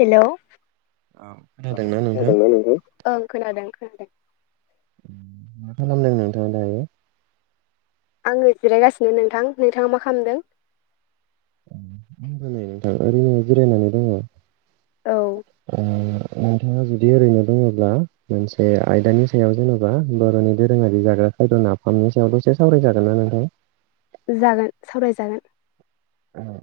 Hello औ खोनादोंना नोंथां? खोनादों ना नोंथां ओं खोनादों खोनादों मा खालामदों नोंथाङा दायो? आङो जिरायगासिनो नोंथां नोंथाङा मा खालामदों? [unintelligible] नोंथां ओरैनो जिरायनानै दङ। औ नोंथाङा जुदि ओरैनो दङब्ला मोनसे आयदानि सायाव जेन'बा बर'नि दोरोङारि जाग्रा खायद' नाफामनि सायाव द'से सावरायजागोन ना नोंथां? जागोन सावरायजागोन ओं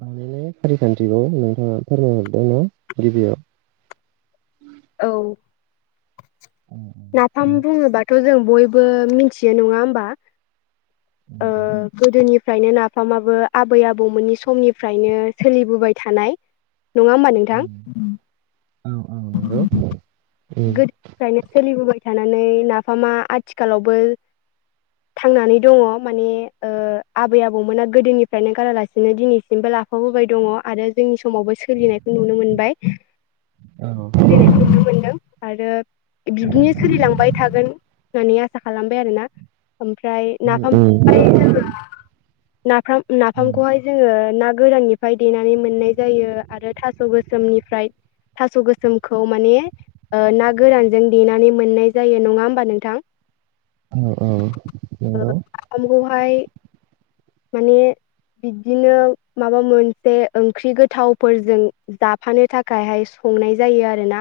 बानायनाय खारिखान्थिखौ नोंथाङा फोरमायहरदों न गिबियाव [inaudible] औ अ दे थ' जों बयबो मिथियो नङा होमबा ओ गोदोनि फ्रायनो नाफामाबो आबै आबौमोननि समनिफ्रायनो सोलिबोबाय थानाय नङा होमबा नोंथां औ नंगौ उम गोदोनिफ्रायनो सोलिबोबाय थानानै नाफामा आथिखालावबो थांनानै दङ माने आबै आबौमोना गोदोनिफ्रायनो गारालासिनो दिनैसिमबो जा लाफाबोबाय दङ आरो जोंनि समावबो सोलिनायखौ नुनो मोनबाय औ नायखौ नुनो मोनदों आरो बिदिनो सोलिलांबाय थागोन। होननानै आसा खालामबाय आरो ना ओमफ्राय उम नाफाम उम [unintelligible] नाफाम नाफामखौहाय जोङो ना गोदाननिफ्राय देनानै मोननाय जायो आरो थास' गोसोमनिफ्राय थास' गोसोमखौ माने ओ ना गोरानजों देनानै मोननाय जायो नङा होमबा नोंथां औ औ नोंगौ नाफामखौहाय माने बिदिनो माबा मोनसे ओंख्रि गोथावफोरजों जाफानो थाखायहाय संनाय जायो आरोना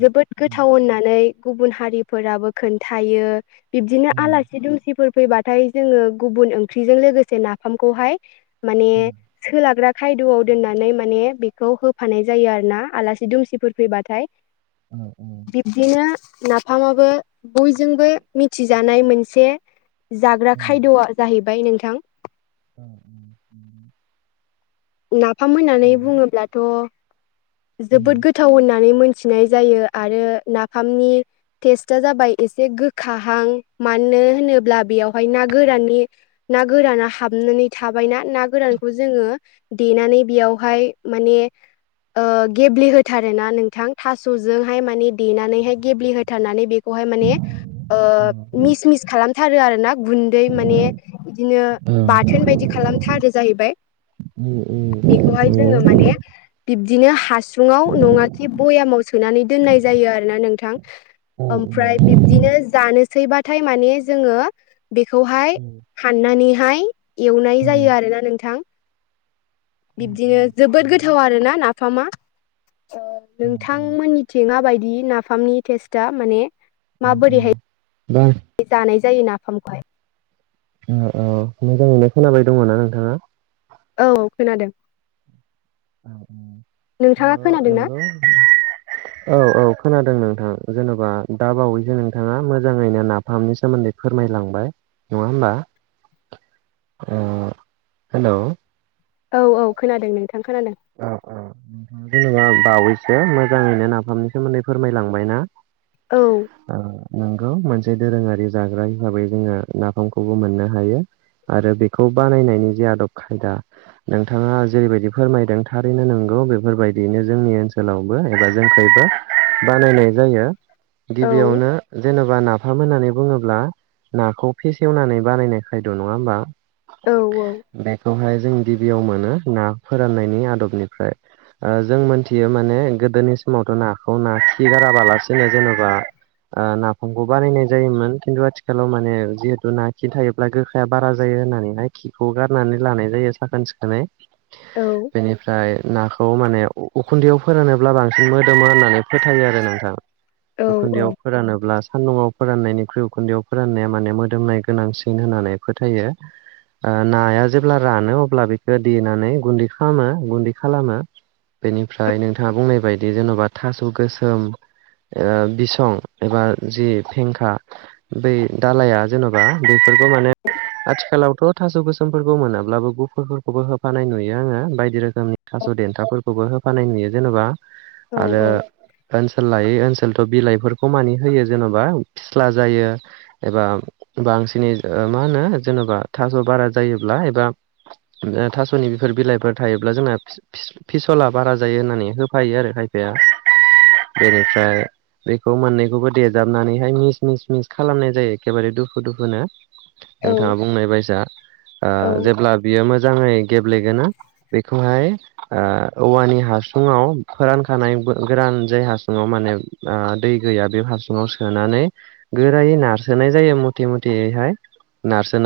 जोबोद उम गोथाव होननानै गुबुन हारिफोराबो खोन्थायो बिबदिनो उम आलासि दुमसिफोर फैबाथाय जोङो गुबुन ओंख्रिजों लोगोसे नाफामखौहाय माने उम सोलाग्रा खायद'आव दोननानै माने बेखौ होफानाय जायो आरो ना आलासि दुमसिफोर फैबाथाय औ औ बिबदिनो नाफामाबो बयजोंबो मिथिजानाय मोनसे जाग्रा खायद'आ जाहैबाय नोंथां औ नाफाम होननानै बुङोब्लाथ' जोबोद गोथाव होननानै मोन नाय जायो आरो नाफामनि टेस्टा जाबाय एसे गोखाहां मानो नो होनोब्ला बेयावहाय ना गोरनिा गोराना हाबनानै थाबायनाा ना गोरानखौ जोङो देनानै बेयावहाय माने गेब्लेहोथारो ना नोंथां थास'जोंहाय माने देनानैहाय गेब्लेहोथारनानै बे खौहाय माने ओ मिस मिस खालामथारो आर ना गुन्दै माने बिदिनो बाथोन बायदि खालामथारो जाहैबाय [inaudible] बेखौहाय जोङो माने बिदिनो हासुङाव नङाखि भयामाव सोनानै दोननाय जायो आरोना नोंथां। ओमफ्राय बिबदिनो जानोसैबाथाय माने जोङो बेखौहाय हाननानैहाय एवनाय जायो आरोना नोंथां बिब्दिनो जोबोद गोथाव आरोना नाफामा ओ नोंथांमोननिथिं माबायदि नाफामनि टेस्टआ माने माबोरैहाय दा जानाय जायो नाफामखौहाय औ औ मोजाङैनो खोनाबाय दङ ना नोंथाङा? औ खोनादों। ओ नोंथाङा खोनादों ना नंगौ औ औ खोनादों नोंथां जेन'बा दा बावैसो नोंथाङा मोजाङैनो नाफामनि सोमोन्दै फोरमायलांबाय नङा होमबा हेलौ औ औ खोनादों नोंथां खोनादों अ जेनङा बावैसो मोजाङैनो नाफामनि सोमोन्दै फोरमायलांबाय ना। औ नोंगौ मोनसे दोरोङारि जाग्रा हिसाबै जोङो नाफामखौबो मोननो हायो आरो बेखौ बानायनायनि जे आदब खायदा नोंथाङा जेरैबायदि फोरमायदों थारैनो नंगौ बेफोरबायदियैनो जोंनि ओनसोलावबो एबा जोंखैबो बानायनाय जायो औ गिबियावनो जेनबा ना फाम होननानै बुङोब्ला नाखौ फेसेवनानै बानायनाय खायद' नङा होमबा औ बेखौहाय जों गिबियाव मोनो ना फोराननायनि आदबनिफ्राय ओ जों मोनथियो माने गोदोनि समावथ' नाखौ ना खि गाराबालासिनो जेन'बा ओ नाफामखौ बारायनाय जायोमोन खिन्थु आथिखालाव माने जिहेतु ना खि थायोब्ला गोखाया बारा जायो होननानैहाय खिखौ गारनानै लानाय जायो साखोन सिखोनै औ फाय नाखौ माने उ उखुन्दैयाव फोरानोब्ला बांसिन मोदोमो होननानै फोथायो आरो नोंथां औ उखुन्दैआव औ फोरानोब्ला सान्दुआव फोराननायनिख्रुइ उखुन्दैआव फोरान्नाया माने मोदोमनाय गोनांसिन होननानै फोथायो ओ नाया जेब्ला रानो अब्ला बेखौ देनानै गुन्दै खालामो गुन्दै खालामो बेनिफ्राय नोंथाङा बुंनाय बायदि जेन'बा थास' गोसोम ओ बिसं एबा जि फेंखा बै दालाया जेन'बा बेफोरखौ माने आथिखालावथ' थास' गोसोमफोरखौ मोनाब्लाबो गुफुरफोरखौबो होफानाय नुयो आङो बायदि रोखोम सोमनि थास' देन्थाफोरखौबो होफानाय नुयो जेनेबा औ आरो ओनसोल लायै ओनसो सोलथ' बिलाइफोरखौ मानि होयो जेन'बा फिस्ला जायो एबा बांसिनै नो मा होनो जेनबा थास' बारा जायोब्ला एबा थास'नि बेफोर बिलाइफोर था ब्ला जोंना फि फि फिसला बारा जायो होननानै होफायो आरो खायफाया बेनिफ्राय बेखौ मोननैखौबो देजाबनानैहाय मिस मिस मिस खालामनाय जायो एखेबारे दुखु दुखुनो औ नोंथाङा बुंनाय बायसा ओ औ जेब्ला बियो मोजाङै गेब्लेगोनो बेखौहाय ओ औवानि हासुङाव फोरानखानाय गोरान जाय हासुङाव माने ओ दै गैया बे हासुङाव सोनानै गोरायै नारसोनाय जायो मुथे मथेहाय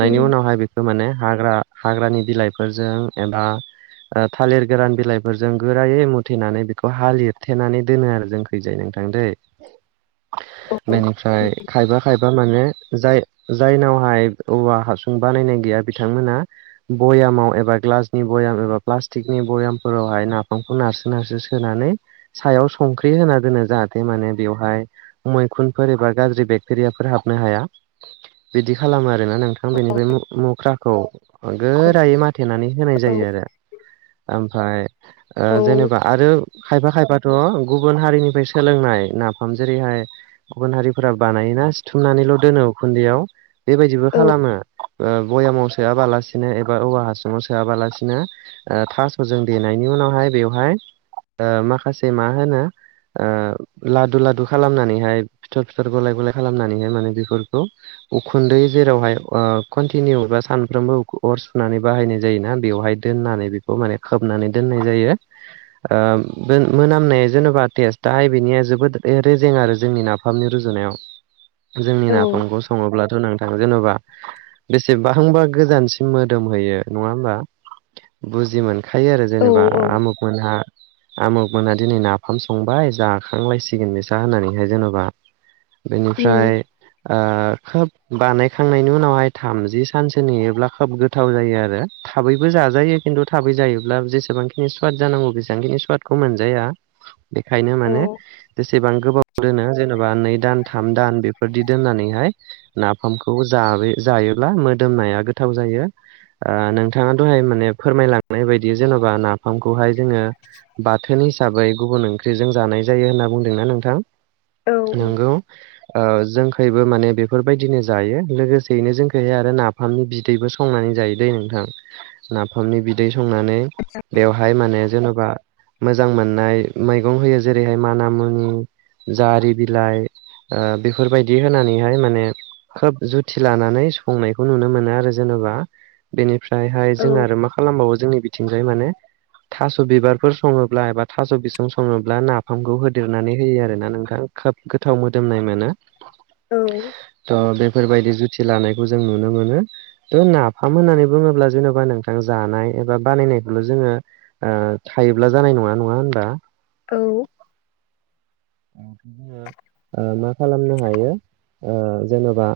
उम उनावहाय बेखौ माने हाग्रा हाग्रानि बिलाइफोरजों एबा ओ थालिर गोरान बिलाइफोरजों गोरायै मुथेनानै बेखौ हा लिरथेनानै दोनो आरो जोंखैजाय नोंथां दै औ बेनिफ्राय खायफा खायफा माने जाय जायनावहाय औवा हासुं बानायनाय गैया बिथांमोना बयामाव एबा ग्ला ग्लासनि बयम बा फ्लास्टिकनि बयामफोरावहाय नाफामखौ नारसो नारसो सोनानै सायाव संख्रि होना दोनो जाहाथे माने बेवहाय मैखुनफोर एबा गाज्रि बेक्टेरियाफोर हाबनो हाया बिदि खालामो आ रोना नोंथां बेनिफ्राय मु मुख्राखौ गोरायै माथेनानै होनाय औ जायो आरो ओमफाय ओ जेनेबा आरो खायफा खायफाथ' गुबुन हारिनिफ्राय सोलोंनाय नाफाम जेरैहाय गुबुन हारिफोरा बानायोना सिथुमनानैल' दोनो उखुन्दैआव बेबायदिबो औ खालामो ओ भयामाव सोआबालासिनो एबा औवा हासुङाव सोआबालासिनो ओ थास'जों देनायनि उनावहाय बेवहाय माखासे मा होनो ओ लादु लादु खालामनानैहाय फिथर फिथर गलाय गलाय खालामनानैहाय माने बेफोरखौ उखुन्दै जेरावहाय ओ कन्टिनिउ बा सानफ्रोमबो अर सुनानै बाहायनाय जायोना बेवहाय दोननानै बेखौ माने खोबनानै दोननाय जायो ओ दोन मोनामनाया जेन'बा टेस्टाहाय बेनिया जोबोद रेजें आरो जोंनि नाफामनि रु जुनायाव जोंनि औ नाफामखौ सङोब्लाथ' नों थां जेन'बा बेसेबांबा गोजानसिम मोदोम हैयो। नङा होमबा? बुजि मोनखायो आरो जेनेबा औ आमुगमोनहा आमुग मोना दिनै नाफाम संबाय जाखांलायसिगोन बेसा होननानैहाय जेन'बा बेनिफ्राय उम ओ खोब बानायखांनायनि उनावहाय थामजि सानसो नेयोब्ला खोब गोथाव जायो आरो थाबैबो जाजायो। खिन्थु थाबै जायोब्ला जेसेबांखिनि सुवाद जानांगौ बेसेबांखिनि सुवादखौ मोनजाया। बेखायनो औ माने जेसेबां गोबाव दोनो जेनेबा नै दान थाम दान बेफोरदि दोननानैहाय नाफामखौ जाबे जायोब्ला मोदोमनाया गोथाव जायो। यो ओ नोंथाङा दहाय माने फोरमायलांनाय बायदि जेन'बा नाफामखौहाय जोङो बाथोन हिसाबै गुबुन ओंख्रिजों जानाय जायो होनना बुंदोंना नोंथां? औ नोंगौ ओ जों हायबो माने बेफोरबायदिनो जायो लोगोसेयैनो जोंखौहाय आरो नाफामनि बिदैबो संनानै जायो दैे नोंथां। नाफामनि बिदै संनानै आतसा बेवहाय माने जेन'बा मोजां मोननाय मैगं होयो जेरैहाय माना मुनि जारि बिलाइ ओ बेफोरबायदि होनानैहाय माने खोब जुथि लानानै सुफंनायखौ नुनो मोनो आरो जेन' बा बेनिफ्रायहाय औ जोंङो आरो मा खालामबावो जोंनि बिथिंजाय माने थास' बिबारफोर सङोब्ला एबा थास' बिसं सङोब्ला नाफामखौ होदेरनानै होयो आरोना नोंथां। खोब गोथाव मोदोमनाय मोनो। औ फोरबायदि जुथि लानायखौ जों नुनो मोनो। थ' नाफाम होननानै बुङोब्ला जेन'बा नों आं जानाय एबा बानायनायखौल' जोङो ओ थायोब्ला जानाय नङा। नङा होनबा? औ ओ मा खालामनो हायो ओ जेन'बा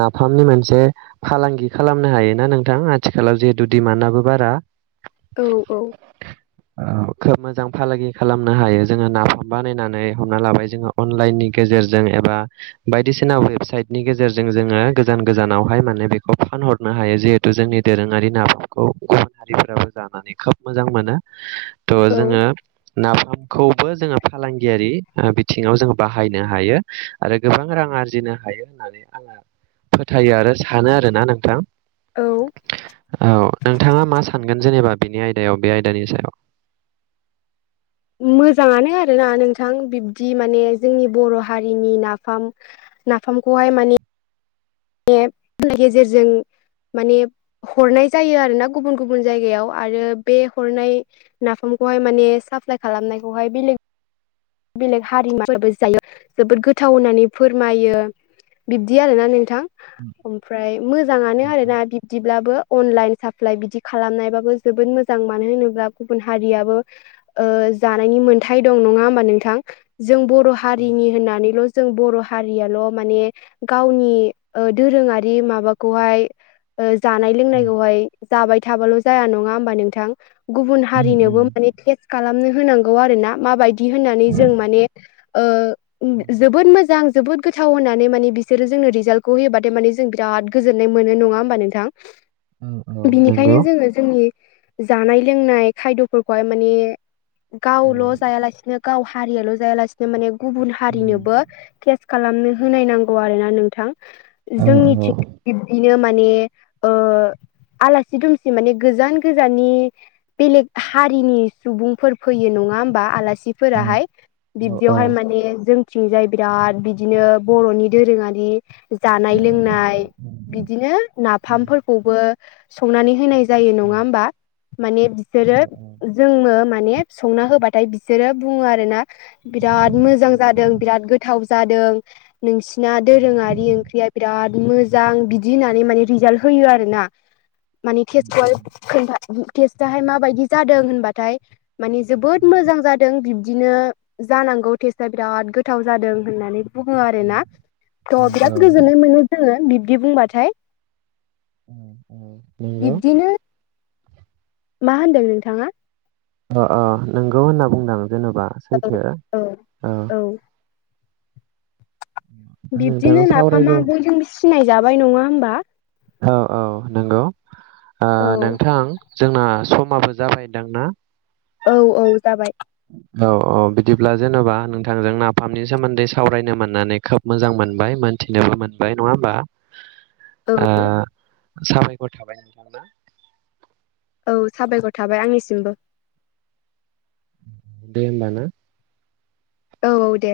नाफामनि मोनसे फालांगि खालामनो हायोना नोंथां आथिखालाव जेथु दिडिमानआबो बारा। औ औ औ, खोब मोजां फालांगि खालामनो हायो जोङो नाफाम बानायनानै। हमना लाबाय जोङो अनलाइननि गेजेरजों एबा बायदिसिना वेबसाइटनि गेजेरजों जोङो गोजान गोजानावहाय माने बेखौ फानहरनो हायो जिहेथु जोंनि दोरोङारि नाादफोरखौ गुबुन हारिफोराबो जाना नानै खोब मोजां मोनो थ' औ जोङो नाफामखौबो जोङो फालांगियारि आ बिथिङाव जोङो बाहायनो हायो आरो गोबां रां आरजिनो हायो होननानै आङो फोथायो आरो सानो आरोना नोंथां औ औ नोंथाङा मा सान मोनगोन जेनेबा बिनि आयदायाव बे आयदानि सायाव। मोजाङानो आरोना नोंथां बिब्दि माने जोंनि बर' हारिनि नाफाम नाफामखौहाय माने [inaudible] गेजेरजों माने हरनाय जायो आरो ना गुबुन गुबुन जायगायाव आरो बे हरनाय नाफाम खौहाय माने साप्लाइ खालामनायखौहाय बेलेग बेलेग हा [inaudible] जायो जोबोद गोथाव होननानै फोरमायो। बिब्दि आरोना नोंथां ओमफ्राय मोजाङानो आरोना बिब्दिब्लाबो। अनलाइन साप्लाइ बिदि खालामनायबाबो जोबोद मोजां मानो होनोब्ला गुबुन हारियाबो ओ जानायनि मोन्थाय दं नङा होमबा नों थां जों बर' हारिनि होननानैल' जों बर' हारियाल' माने गावनि ओ दोरोङारि माबाखौहाय ओ जानाय उम लोंनायखौहाय जाबाय थाबाल' जाया नङा होमबा नोंथां। गुबुन उम हारिनोबो माने टेस्ट खालामनो होनांगौ आरो ना माबायदि होननानै उम जों माने ओ जोबोद मोजां जोबोद गोथाव होननानै माने बिसोरो जोंनो रिजाल्टखौ होयोबाथायमाने जों बिराद गोजोन्नाय मोनो। नङा होमबा नोंथां? बिनिखायनो जोङो जोंनि जानाय लोंनाय खायद'फोरखौहाय माने औ गावल' जायालासिनो गाव हारियाल' जायालासिनो माने गुबुन हारिनोबो थेस खालामनो होनाय नांगौ आरो ना नोंथां औ नंगौ जोंनिथि बिब्दिनो माने ओ आलासि दुमसि माने गोजान गोजाननि बेलेग हारिनि सुबुंफोर फैयो न ङा होमबा आलासिफोराहाय। औ औ बिब्दियावहाय औ माने जों थिंजाय बिराद बिदिनो बर'नि दोरोङारि जानाय लोंनाय बिदिनो नाफामफोरखौबो संनानै होनाय जायो नंङा होमबा माने औ बिसोरो औ जोंङो माने संना होबाथाय बिसोरो बुंङो आरो ना बिराद मोजां जादों बिराद गोथाव जादों नोंसिना दोरोंङारि ओंख्रिया बिराद मोजां बिदि होननानै माने रिजाल्ट होयो आरोना माने टेस्टखौ खोनथा टेस्टाहाय माबायदि जादों होनबाथाय माने जोबोद मोजां जादों बिब्दिनो जानांगौ टेस्टआ बिराद गोथाव जादों होननानै बुंङो आरो ना थ' बिराद गोजोननाय मोनो जोंङो बिब्दि बुंबाथाय औ औ नंगौ बिब्दिनो मा होनदों नोंथांङा अ अ नंगौ होनना बुंदों जेन'बा औ सैथो औ बिब्दिनो नोंथां नाफामा सावरायगौ बयजोंबो सिनाय जाबाय नंङा होनबा औ - औ नंगौ औ नोंथां जोंना समाबो जाबायदांना औ - औ जाबाय औ - औ बिदिब्ला जेन'बा नोंथांजों नाफामनि सोमोन्दै सावरायनो मोननानै खोब मोजां मोनबाय मोनथिनोबो मोनबाय नंङा होमबा औ साबायखर थाबाय नोंथां औ साबायखर थाबाय आंनिसिमबो दे होमबा ना औ - औ दे